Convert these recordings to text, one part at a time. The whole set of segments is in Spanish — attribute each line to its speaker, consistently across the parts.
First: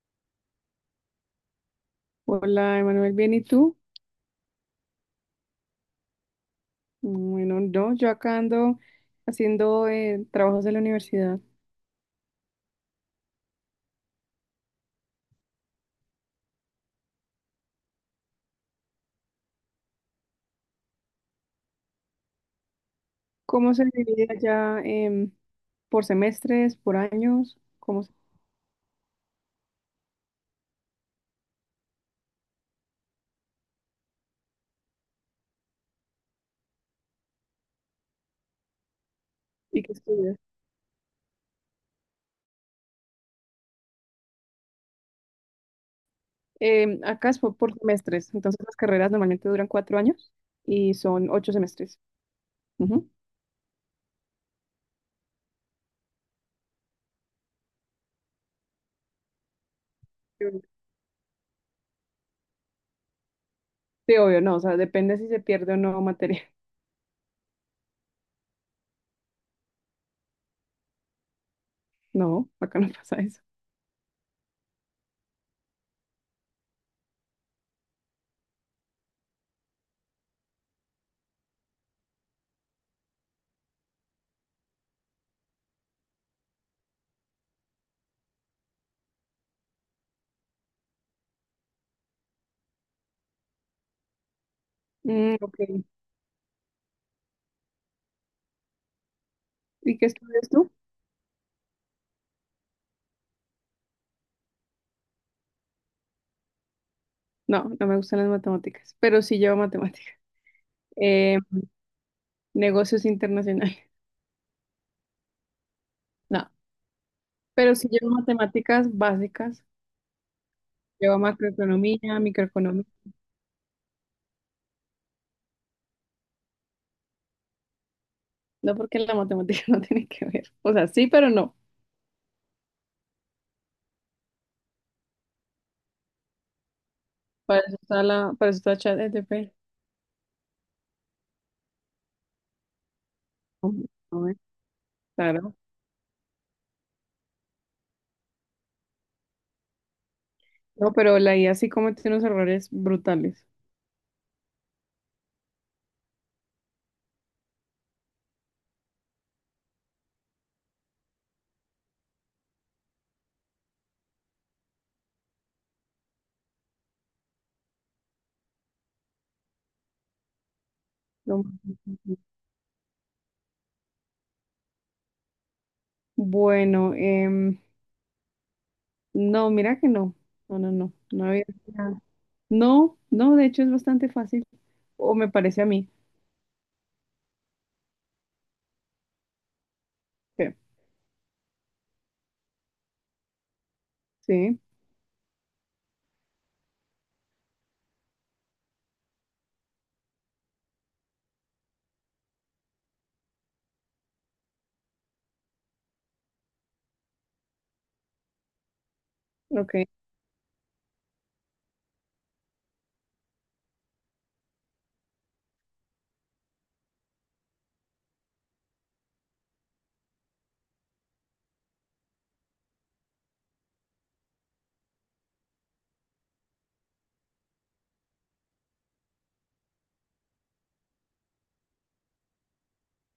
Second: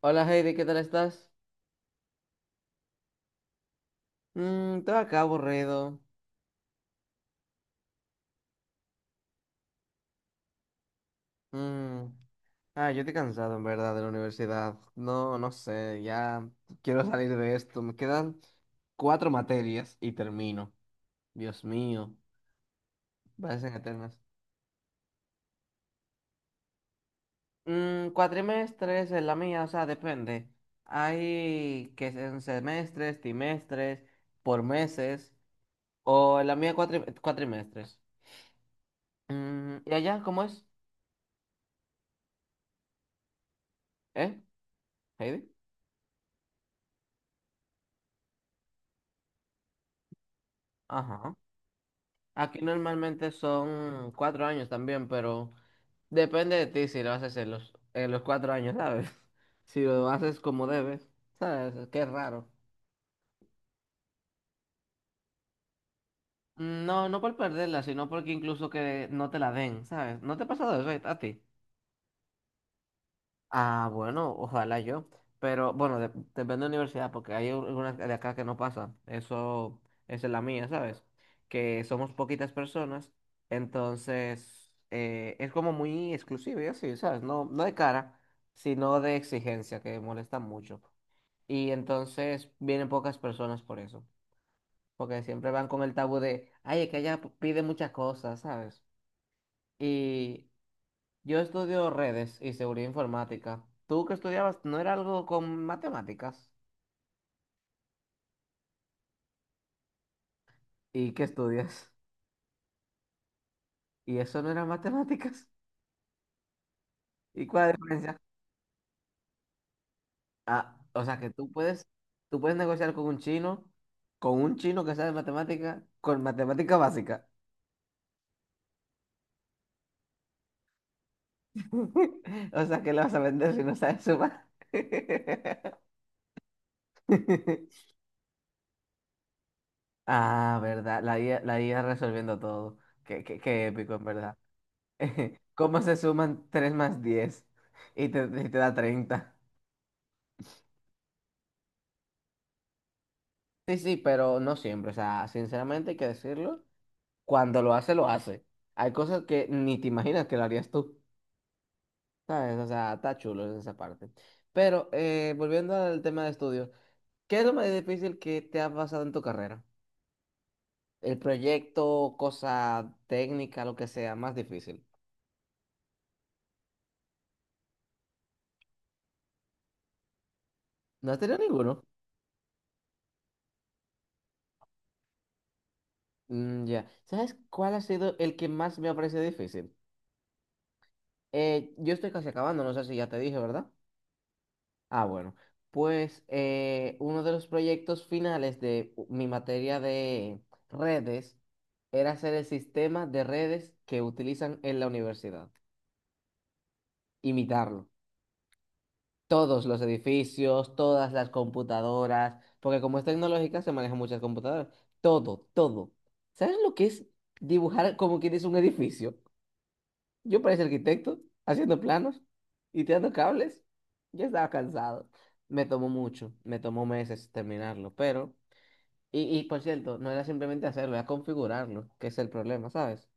Speaker 1: Hola Heidi, ¿qué tal estás?
Speaker 2: Hola, Emanuel, ¿bien y tú?
Speaker 1: Todo acá aburrido.
Speaker 2: Bueno, no, yo acá ando haciendo trabajos de la universidad.
Speaker 1: Mm, Ah, yo estoy cansado en verdad de la universidad. No, no sé, ya quiero salir de esto. Me quedan cuatro materias y termino. Dios mío, parecen
Speaker 2: ¿Cómo se
Speaker 1: eternas.
Speaker 2: divide allá por semestres, por años? ¿Cómo
Speaker 1: Mm,
Speaker 2: se-
Speaker 1: cuatrimestres es la mía, o sea, depende. Hay que en semestres, trimestres, por meses, o en la mía cuatrimestres. Mm,
Speaker 2: y
Speaker 1: ¿y
Speaker 2: qué
Speaker 1: allá
Speaker 2: estudias?
Speaker 1: cómo es? ¿Eh, Heidi?
Speaker 2: Acá es por semestres, entonces las carreras normalmente duran 4 años y son
Speaker 1: Ajá.
Speaker 2: 8 semestres.
Speaker 1: Aquí
Speaker 2: Ujú.
Speaker 1: normalmente son 4 años también, pero depende de ti si lo haces en los 4 años, ¿sabes? Si lo haces como debes, ¿sabes? Qué raro.
Speaker 2: Sí, obvio, no, o sea, depende si se pierde o no materia.
Speaker 1: No, no por perderla, sino porque incluso que no te la den, ¿sabes? ¿No te ha pasado eso a ti?
Speaker 2: No, acá no pasa eso.
Speaker 1: Ah, bueno, ojalá yo. Pero bueno, depende de la universidad, porque hay algunas de acá que no pasa. Eso, esa es la mía, ¿sabes? Que somos poquitas personas, entonces es como muy exclusivo y así, ¿sabes? No, no de cara, sino de exigencia, que molesta mucho. Y entonces vienen pocas personas por eso, porque
Speaker 2: Mm,
Speaker 1: siempre van con
Speaker 2: ok.
Speaker 1: el tabú de, ay, es que ella pide muchas cosas, ¿sabes?
Speaker 2: ¿Y qué estudias tú?
Speaker 1: Yo estudio redes y seguridad informática. ¿Tú que estudiabas no era algo con matemáticas?
Speaker 2: No, no me gustan las matemáticas, pero sí llevo matemáticas.
Speaker 1: ¿Y qué estudias?
Speaker 2: Negocios internacionales.
Speaker 1: ¿Y eso no era matemáticas?
Speaker 2: No,
Speaker 1: ¿Y cuál es
Speaker 2: pero
Speaker 1: la
Speaker 2: sí llevo
Speaker 1: diferencia?
Speaker 2: matemáticas básicas,
Speaker 1: Ah, o sea
Speaker 2: llevo
Speaker 1: que
Speaker 2: macroeconomía,
Speaker 1: tú puedes
Speaker 2: microeconomía.
Speaker 1: negociar con un chino que sabe matemática, con matemática básica.
Speaker 2: No porque la matemática no tiene que ver. O sea, sí, pero no.
Speaker 1: O sea que le vas a vender si no sabes sumar.
Speaker 2: Para eso está ChatGPT.
Speaker 1: Ah, verdad, la IA, la IA resolviendo todo. Qué
Speaker 2: Hombre,
Speaker 1: épico, en
Speaker 2: hombre.
Speaker 1: verdad.
Speaker 2: Claro.
Speaker 1: ¿Cómo se suman 3 más 10? Y te da 30.
Speaker 2: No, pero la IA sí comete unos errores brutales.
Speaker 1: Sí, sí, pero no siempre. O sea, sinceramente hay que decirlo. Cuando lo hace, lo hace. Hay cosas que ni te imaginas que lo harías tú. ¿Sabes? O sea, está chulo en esa parte. Pero volviendo al tema de estudios, ¿qué es lo más difícil que te ha pasado en tu carrera? El
Speaker 2: No.
Speaker 1: proyecto, cosa técnica, lo que sea, más difícil.
Speaker 2: Bueno, no, mira que no. No, no, no.
Speaker 1: ¿No has
Speaker 2: No
Speaker 1: tenido
Speaker 2: había.
Speaker 1: ninguno?
Speaker 2: No, no, de hecho es bastante fácil. O me parece a mí.
Speaker 1: Mm, ya. ¿Sabes cuál ha sido el que más me ha parecido difícil?
Speaker 2: Sí,
Speaker 1: Yo estoy casi acabando, no sé si ya te dije, ¿verdad?
Speaker 2: sí,
Speaker 1: Ah, bueno. Pues uno de los proyectos finales de mi materia de redes era hacer el sistema de redes que utilizan en la universidad. Imitarlo. Todos los
Speaker 2: ok.
Speaker 1: edificios, todas las computadoras, porque como es tecnológica se manejan muchas computadoras. Todo, todo. ¿Sabes lo que es dibujar como quieres un edificio? Yo parecía arquitecto, haciendo planos y tirando cables. Ya estaba cansado. Me tomó mucho, me tomó meses terminarlo, pero... Y por cierto, no era simplemente hacerlo, era configurarlo, que es el problema, ¿sabes?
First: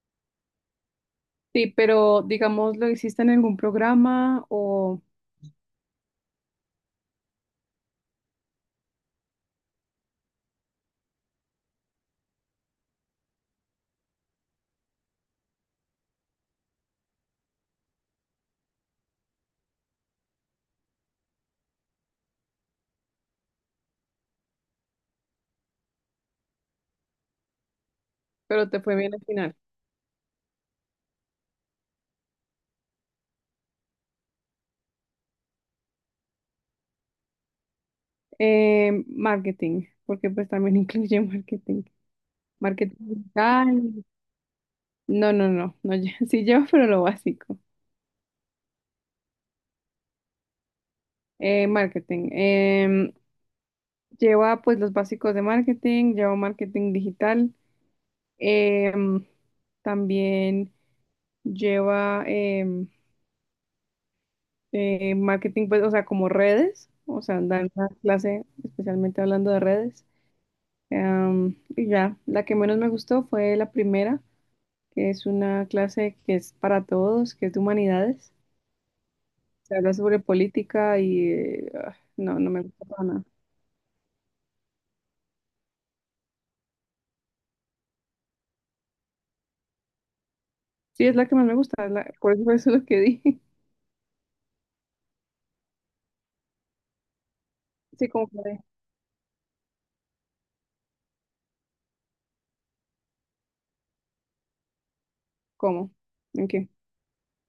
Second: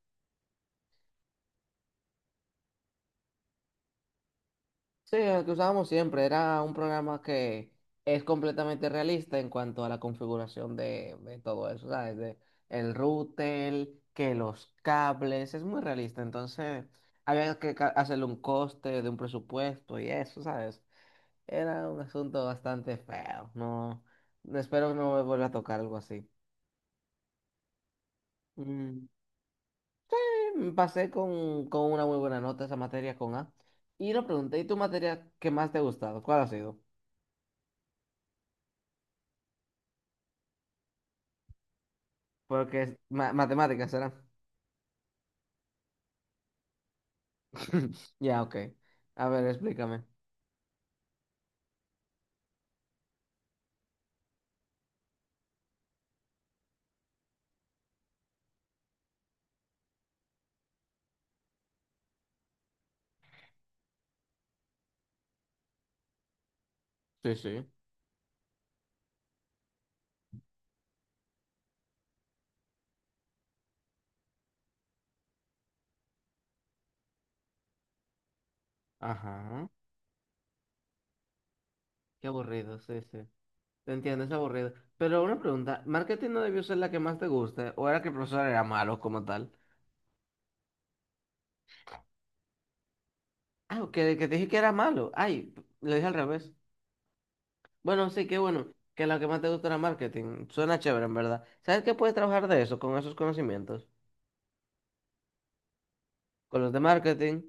Speaker 2: Sí, pero digamos, ¿lo hiciste en algún programa o
Speaker 1: Sí, el que usábamos siempre era un programa que es completamente realista en cuanto a la configuración de todo eso, ¿sabes? De el router, que los cables, es muy realista, entonces había que hacerle un coste de un presupuesto y eso, ¿sabes? Era un asunto bastante feo. No, no espero no me vuelva a tocar algo así.
Speaker 2: pero te fue
Speaker 1: Mm,
Speaker 2: bien al final?
Speaker 1: Pasé con una muy buena nota esa materia con A. Y lo pregunté, ¿y tu materia que más te ha gustado? ¿Cuál ha sido?
Speaker 2: Marketing, porque pues también incluye marketing.
Speaker 1: Porque
Speaker 2: Marketing
Speaker 1: es matemáticas,
Speaker 2: digital.
Speaker 1: ¿será?
Speaker 2: No, no, no, no, sí lleva, pero lo básico.
Speaker 1: Ya, ok. A ver, explícame.
Speaker 2: Marketing. Lleva pues los básicos de marketing, lleva marketing digital. em, También lleva marketing, pues, o sea, como redes. O
Speaker 1: Sí,
Speaker 2: sea,
Speaker 1: sí.
Speaker 2: dar una clase especialmente hablando de redes. Y ya, la que menos me gustó fue la primera, que es una clase que es para todos, que es de humanidades.
Speaker 1: Ajá.
Speaker 2: Se habla sobre política y ah,
Speaker 1: Qué
Speaker 2: no, no me
Speaker 1: aburrido,
Speaker 2: gusta
Speaker 1: sí,
Speaker 2: para
Speaker 1: sí.
Speaker 2: nada.
Speaker 1: Te entiendo, es aburrido. Pero una pregunta, ¿marketing no debió ser la que más te guste? ¿O era que el profesor era malo como tal?
Speaker 2: Sí, es la que más me gusta, por eso fue eso lo que di.
Speaker 1: Ah, que te dije que era malo. Ay, lo dije al revés.
Speaker 2: Sí,
Speaker 1: Bueno, sí,
Speaker 2: como
Speaker 1: qué
Speaker 2: que,
Speaker 1: bueno, que lo que más te gusta era marketing. Suena chévere, en verdad. ¿Sabes qué puedes trabajar de eso, con esos conocimientos?
Speaker 2: ¿cómo? ¿En
Speaker 1: Con
Speaker 2: qué?
Speaker 1: los de marketing,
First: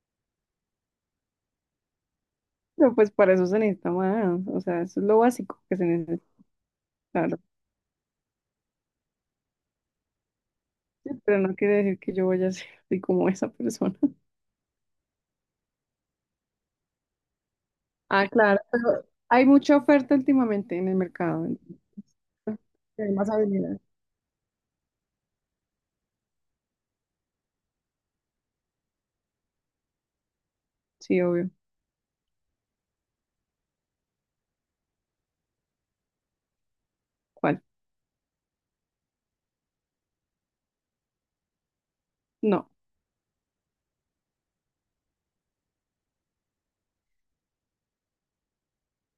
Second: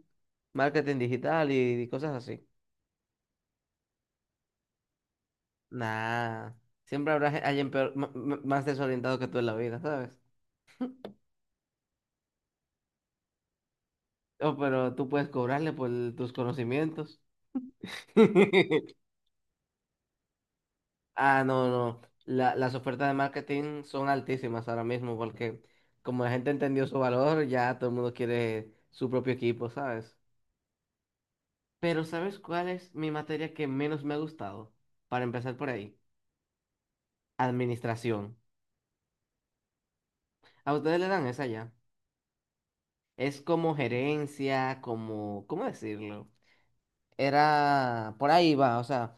Speaker 1: marketing digital y cosas así.
Speaker 2: Pero pues para eso se necesita más, o sea, eso es lo básico que se necesita,
Speaker 1: Nah, siempre habrá
Speaker 2: claro.
Speaker 1: alguien más desorientado que tú en la vida, ¿sabes?
Speaker 2: Sí, pero no quiere decir que yo vaya a ser así como esa persona.
Speaker 1: Oh, pero tú puedes cobrarle por tus conocimientos.
Speaker 2: Ah, claro, pero hay mucha oferta últimamente en el
Speaker 1: Ah,
Speaker 2: mercado,
Speaker 1: no,
Speaker 2: entonces,
Speaker 1: no. Las ofertas
Speaker 2: hay
Speaker 1: de
Speaker 2: más habilidad.
Speaker 1: marketing son altísimas ahora mismo porque como la gente entendió su valor, ya todo el mundo quiere su propio equipo, ¿sabes?
Speaker 2: Sí, obvio.
Speaker 1: Pero ¿sabes cuál es mi materia que menos me ha gustado? Para empezar por ahí,
Speaker 2: ¿Cuál?
Speaker 1: administración. A ustedes le dan esa ya.
Speaker 2: No,
Speaker 1: Es como gerencia, como, ¿cómo decirlo? Era, por ahí va, o sea,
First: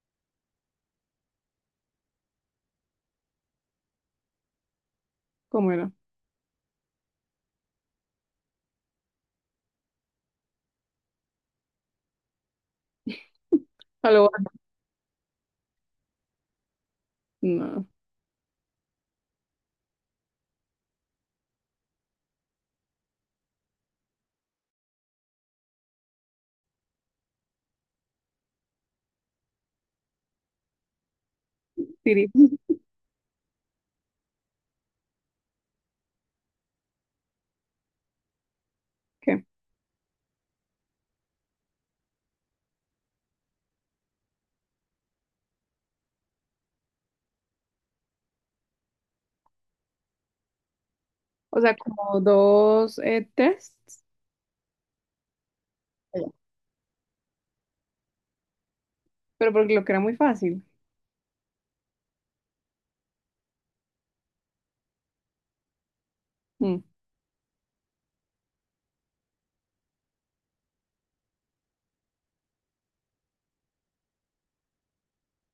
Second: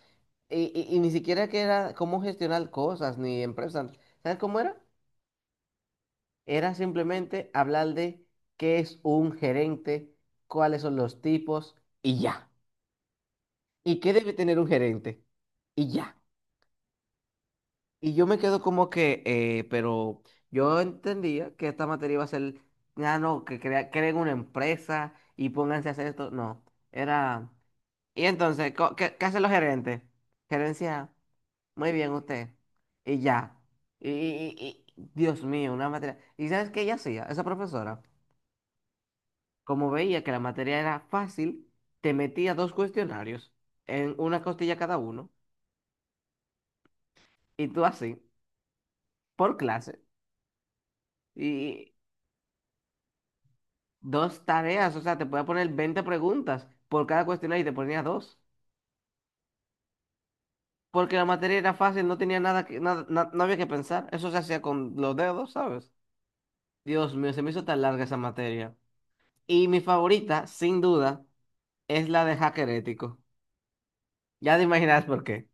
Speaker 1: y ni siquiera que era cómo gestionar cosas ni empresas. ¿Sabes cómo era?
Speaker 2: ¿cómo era?
Speaker 1: Era simplemente hablar de qué es un gerente, cuáles son los tipos y ya. ¿Y qué
Speaker 2: Algo,
Speaker 1: debe tener un gerente? Y ya.
Speaker 2: no,
Speaker 1: Y yo me quedo como que, pero yo entendía que esta materia iba a ser, ah, no, que creen una empresa y pónganse a hacer esto. No, era... Y entonces, ¿qué hacen los gerentes? Gerencia, muy bien
Speaker 2: Siri,
Speaker 1: usted. Y ya. y- y- Dios mío, una materia. ¿Y sabes qué ella hacía? Esa profesora,
Speaker 2: ¿qué?
Speaker 1: como veía que la materia era fácil, te metía dos cuestionarios en una costilla cada uno, y tú así, por clase.
Speaker 2: O sea, como dos tests,
Speaker 1: Dos tareas, o sea, te podía poner 20 preguntas por cada cuestionario y te ponía dos.
Speaker 2: pero porque lo que era muy fácil.
Speaker 1: Porque la materia era fácil, no tenía nada que, nada, no había que pensar. Eso se hacía con los dedos, ¿sabes?
Speaker 2: Mm,
Speaker 1: Dios mío, se me hizo tan larga esa materia. Y mi favorita, sin duda, es la de hacker ético. Ya te imaginas por qué.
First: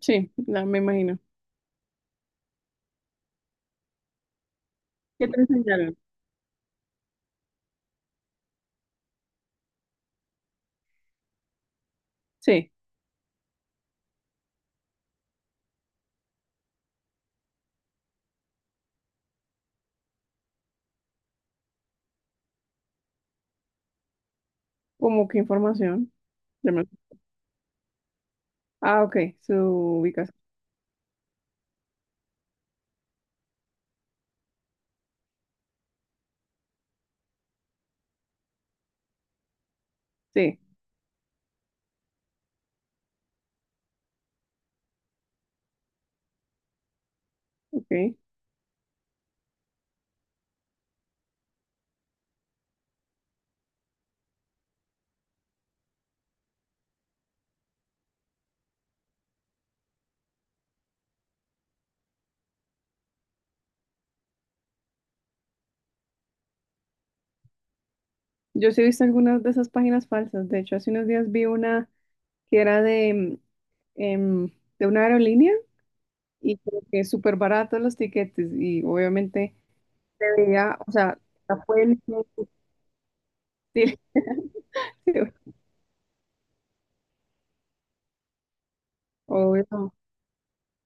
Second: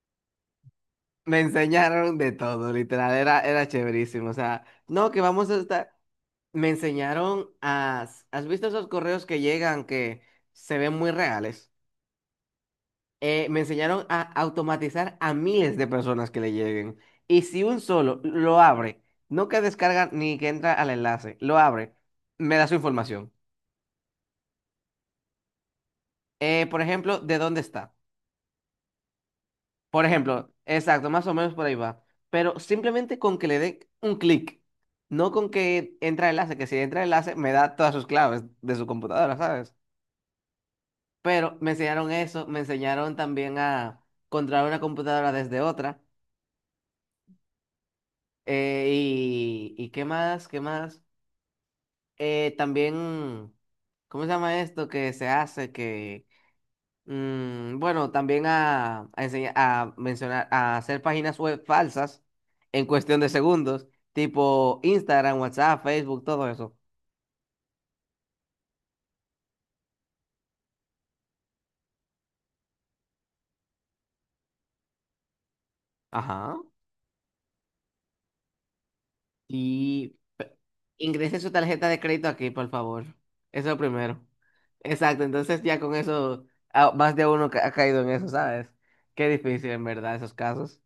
Speaker 2: sí, ya me imagino.
Speaker 1: Me enseñaron de todo, literal, era, era chéverísimo. O sea, no, que
Speaker 2: ¿Qué te
Speaker 1: vamos a estar.
Speaker 2: enseñaron?
Speaker 1: Me enseñaron a. ¿Has visto esos correos que llegan que se ven muy reales?
Speaker 2: Sí,
Speaker 1: Me enseñaron a automatizar a miles de personas que le lleguen. Y si un solo lo abre, no que descarga ni que entra al enlace, lo abre, me da su información.
Speaker 2: como qué información.
Speaker 1: Eh,
Speaker 2: Ya
Speaker 1: por
Speaker 2: me-
Speaker 1: ejemplo, de dónde está.
Speaker 2: Ah, ok, su
Speaker 1: Por
Speaker 2: ubicación.
Speaker 1: ejemplo, exacto, más o menos por ahí va. Pero simplemente con que le dé un clic, no con que entra el enlace, que si entra el enlace me da todas sus claves de su computadora, ¿sabes?
Speaker 2: Sí,
Speaker 1: Pero me enseñaron eso, me enseñaron también a controlar una computadora desde otra.
Speaker 2: ok.
Speaker 1: Y, ¿y qué más? ¿Qué más? También, ¿cómo se llama esto que se hace? Que, bueno, también a enseñar, a mencionar, a hacer páginas web falsas en cuestión de segundos, tipo Instagram, WhatsApp, Facebook, todo eso.
Speaker 2: Yo sí he visto algunas de esas páginas falsas. De hecho, hace unos días vi una que era em, de una aerolínea
Speaker 1: Ajá.
Speaker 2: y como que súper baratos los tiquetes y obviamente
Speaker 1: Y
Speaker 2: se
Speaker 1: pe-
Speaker 2: veía, o sea,
Speaker 1: ingrese su
Speaker 2: la
Speaker 1: tarjeta de
Speaker 2: fuente.
Speaker 1: crédito aquí, por favor. Eso es lo primero.
Speaker 2: Sí,
Speaker 1: Exacto, entonces ya con eso, ah, más de uno ha caído en eso, ¿sabes? Qué difícil, en
Speaker 2: obvio,
Speaker 1: verdad, esos casos.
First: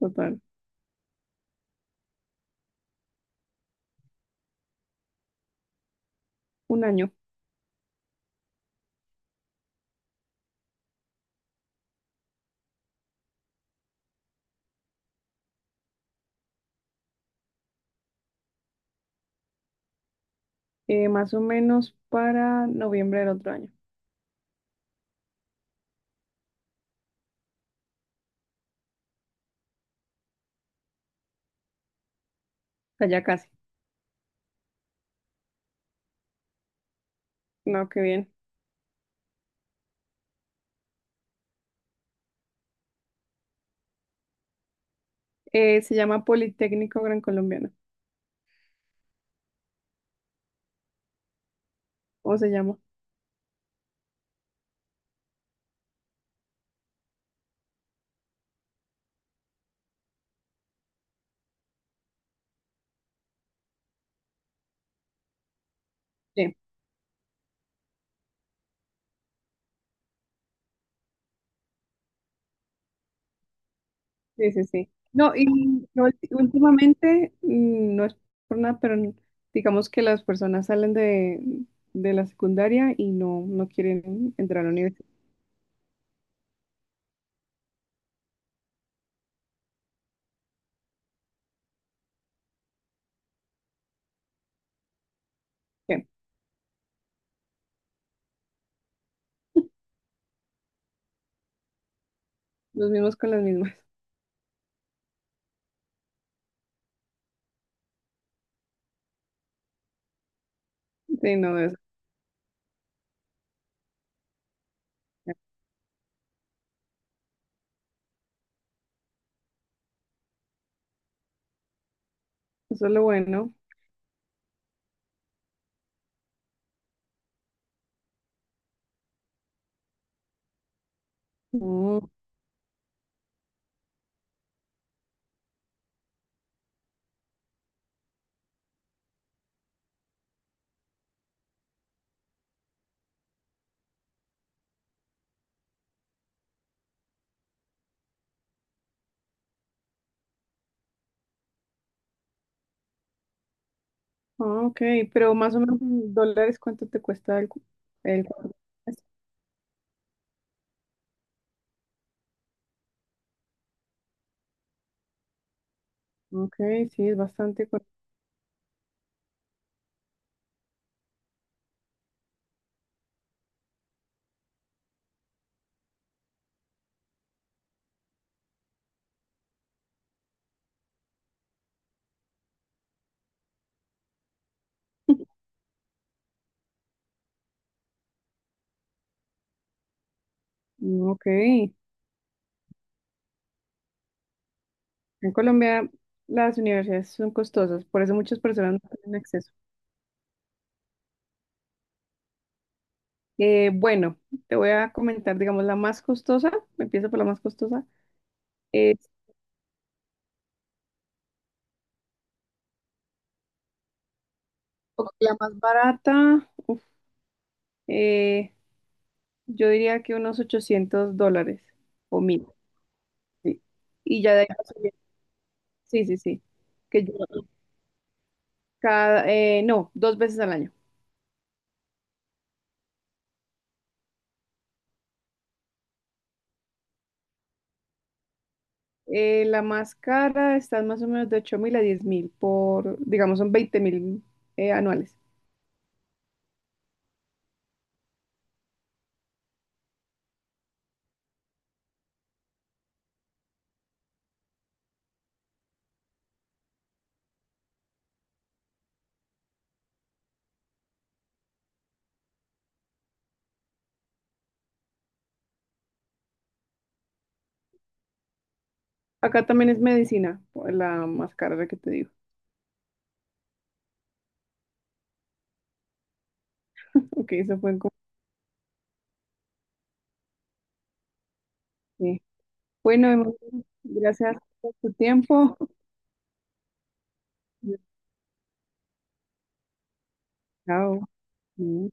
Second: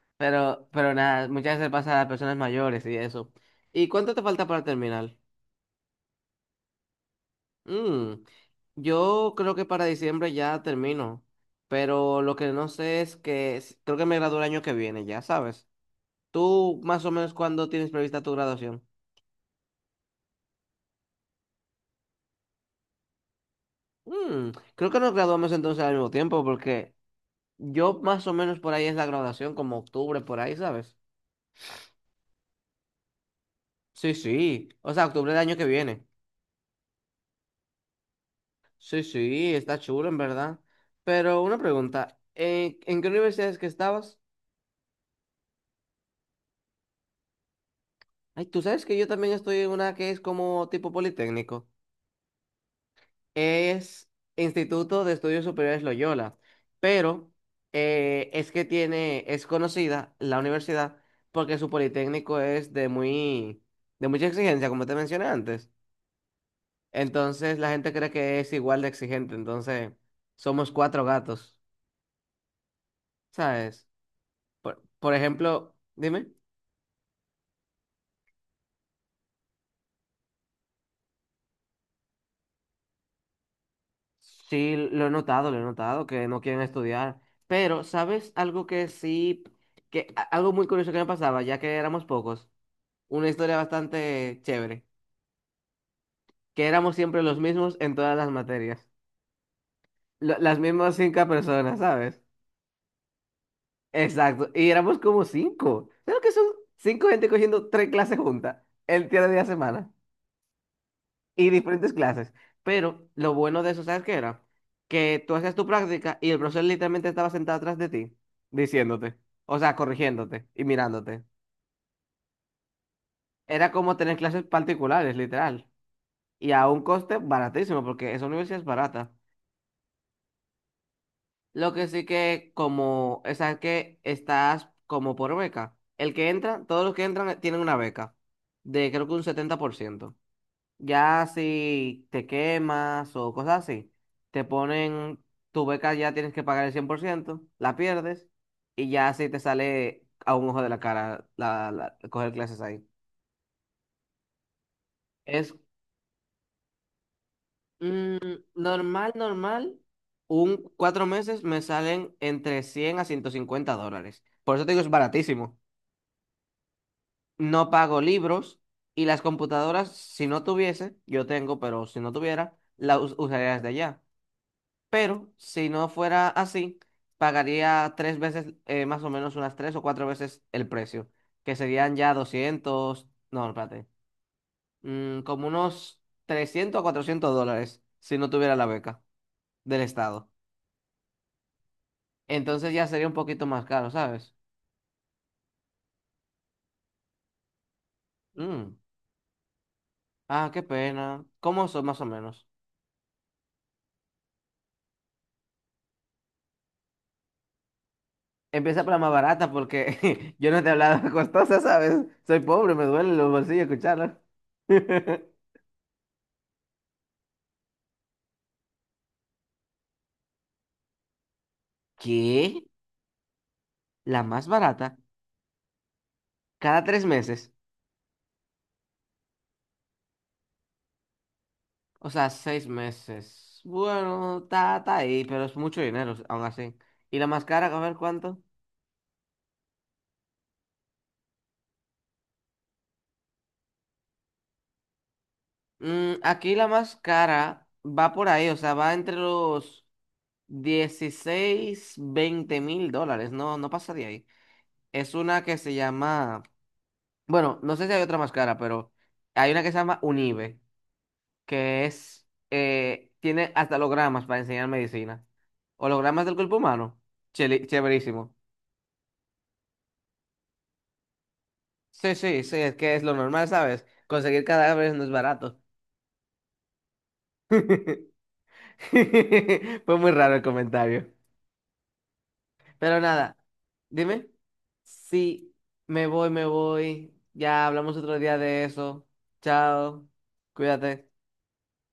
Speaker 2: total.
Speaker 1: Pero nada, muchas veces pasa a las personas mayores y eso. ¿Y cuánto te falta para terminar?
Speaker 2: Un año.
Speaker 1: Mm, yo creo que para diciembre ya termino, pero lo que no sé es que creo que me gradúo el año que viene, ya sabes. ¿Tú más o menos cuándo tienes prevista tu graduación?
Speaker 2: Más o menos para noviembre del otro año.
Speaker 1: Mm, creo que nos graduamos entonces al mismo tiempo porque yo más o menos por ahí es la graduación, como octubre, por ahí, ¿sabes?
Speaker 2: O sea, ya casi.
Speaker 1: Sí, sí, o sea, octubre del año que viene.
Speaker 2: No, qué bien.
Speaker 1: Sí, sí, está chulo en verdad. Pero una pregunta, ¿en qué universidades que estabas?
Speaker 2: Se llama Politécnico Gran Colombiano.
Speaker 1: Ay, tú sabes que yo también estoy en una que es como tipo politécnico.
Speaker 2: ¿Cómo se llama?
Speaker 1: Es Instituto de Estudios Superiores Loyola, pero es que tiene, es conocida la universidad porque su politécnico es de muy, de mucha exigencia, como te mencioné antes.
Speaker 2: Sí,
Speaker 1: Entonces la gente cree que es igual de exigente, entonces somos cuatro gatos, ¿sabes?
Speaker 2: sí, sí.
Speaker 1: Por,
Speaker 2: Sí.
Speaker 1: por
Speaker 2: No, y
Speaker 1: ejemplo,
Speaker 2: no,
Speaker 1: dime.
Speaker 2: últimamente, no es por nada, pero digamos que las personas salen de la secundaria y no, no quieren entrar a la
Speaker 1: Sí,
Speaker 2: universidad.
Speaker 1: lo he notado, que no quieren estudiar. Pero, ¿sabes algo que sí, que algo muy curioso que me pasaba, ya que éramos pocos? Una historia bastante chévere,
Speaker 2: Sí.
Speaker 1: que éramos siempre los mismos en todas las materias. Las mismas cinco personas, ¿sabes?
Speaker 2: Los mismos con las mismas.
Speaker 1: Exacto, y éramos como cinco. ¿Sabes que son cinco gente cogiendo tres clases juntas el día de la semana?
Speaker 2: Sí,
Speaker 1: Y
Speaker 2: no, eso,
Speaker 1: diferentes clases. Pero lo bueno de eso, ¿sabes qué era? Que tú hacías tu práctica y el profesor literalmente estaba sentado atrás de ti, diciéndote, o sea, corrigiéndote y mirándote.
Speaker 2: eso es lo bueno.
Speaker 1: Era como tener clases particulares, literal. Y a un coste baratísimo, porque esa universidad es barata. Lo que sí
Speaker 2: No.
Speaker 1: que, como, o sea, que estás como por beca. El que entra, todos los que entran tienen una beca de creo que un 70%. Ya si te quemas o cosas así, te ponen tu beca, ya tienes que pagar el 100% la pierdes y ya si te sale a un ojo de la cara coger clases ahí.
Speaker 2: Ah, ok, pero
Speaker 1: Es
Speaker 2: más o menos en dólares, ¿cuánto te cuesta el
Speaker 1: mm,
Speaker 2: cuatro por tres?
Speaker 1: normal, normal. Un 4 meses me salen entre $100 a $150. Por eso te digo, es baratísimo.
Speaker 2: Ok, sí, es bastante.
Speaker 1: No pago libros y las computadoras, si no tuviese, yo tengo, pero si no tuviera, las usaría desde allá. Pero si no fuera así, pagaría tres veces, más o menos unas tres o cuatro veces el precio, que serían ya 200 no, espérate, como unos $300 a $400 si no tuviera la beca del Estado.
Speaker 2: Ok, en
Speaker 1: Entonces ya sería un poquito más caro, ¿sabes?
Speaker 2: Colombia las universidades son costosas, por eso muchas
Speaker 1: Mm,
Speaker 2: personas no tienen acceso.
Speaker 1: Ah, qué pena. ¿Cómo son más o menos?
Speaker 2: Bueno, te voy a comentar, digamos, la más costosa. Empiezo por la más costosa,
Speaker 1: Empieza por
Speaker 2: es
Speaker 1: la más barata porque yo no te he hablado de costosa, ¿sabes? Soy pobre, me duelen los bolsillos escucharlo.
Speaker 2: o la más barata, uf, eh, yo diría que unos $800 o 1000.
Speaker 1: ¿Qué?
Speaker 2: Sí. Y
Speaker 1: ¿La
Speaker 2: ya de
Speaker 1: más
Speaker 2: ahí,
Speaker 1: barata?
Speaker 2: sí, sí, sí,
Speaker 1: Cada tres
Speaker 2: que yo
Speaker 1: meses,
Speaker 2: cada, no, dos veces al año.
Speaker 1: o sea, 6 meses. Bueno, está ahí, pero es mucho dinero, aún así. ¿Y la más cara, a ver cuánto?
Speaker 2: La más cara está en más o menos de 8000 a 10.000 por, digamos, son 20.000 anuales.
Speaker 1: Aquí la más cara va por ahí, o sea, va entre los 16 a 20 mil dólares, no, no pasa de ahí. Es una que se llama, bueno, no sé si hay otra más cara, pero hay una que se llama Unive, que es, tiene hasta hologramas para enseñar medicina. Hologramas del cuerpo humano, chéverísimo.
Speaker 2: Acá también es medicina, la más cara la que te digo.
Speaker 1: Sí, sí, sí, es que es lo normal, ¿sabes? Conseguir cadáveres no es barato.
Speaker 2: Ok, eso fue como...
Speaker 1: Fue muy raro el comentario.
Speaker 2: que-
Speaker 1: Pero
Speaker 2: Bueno, Emanuel,
Speaker 1: nada, dime.
Speaker 2: gracias por tu
Speaker 1: Sí,
Speaker 2: tiempo.
Speaker 1: me voy, me voy. Ya hablamos otro día de eso. Chao,
Speaker 2: Chao.
Speaker 1: cuídate.
Speaker 2: Mm.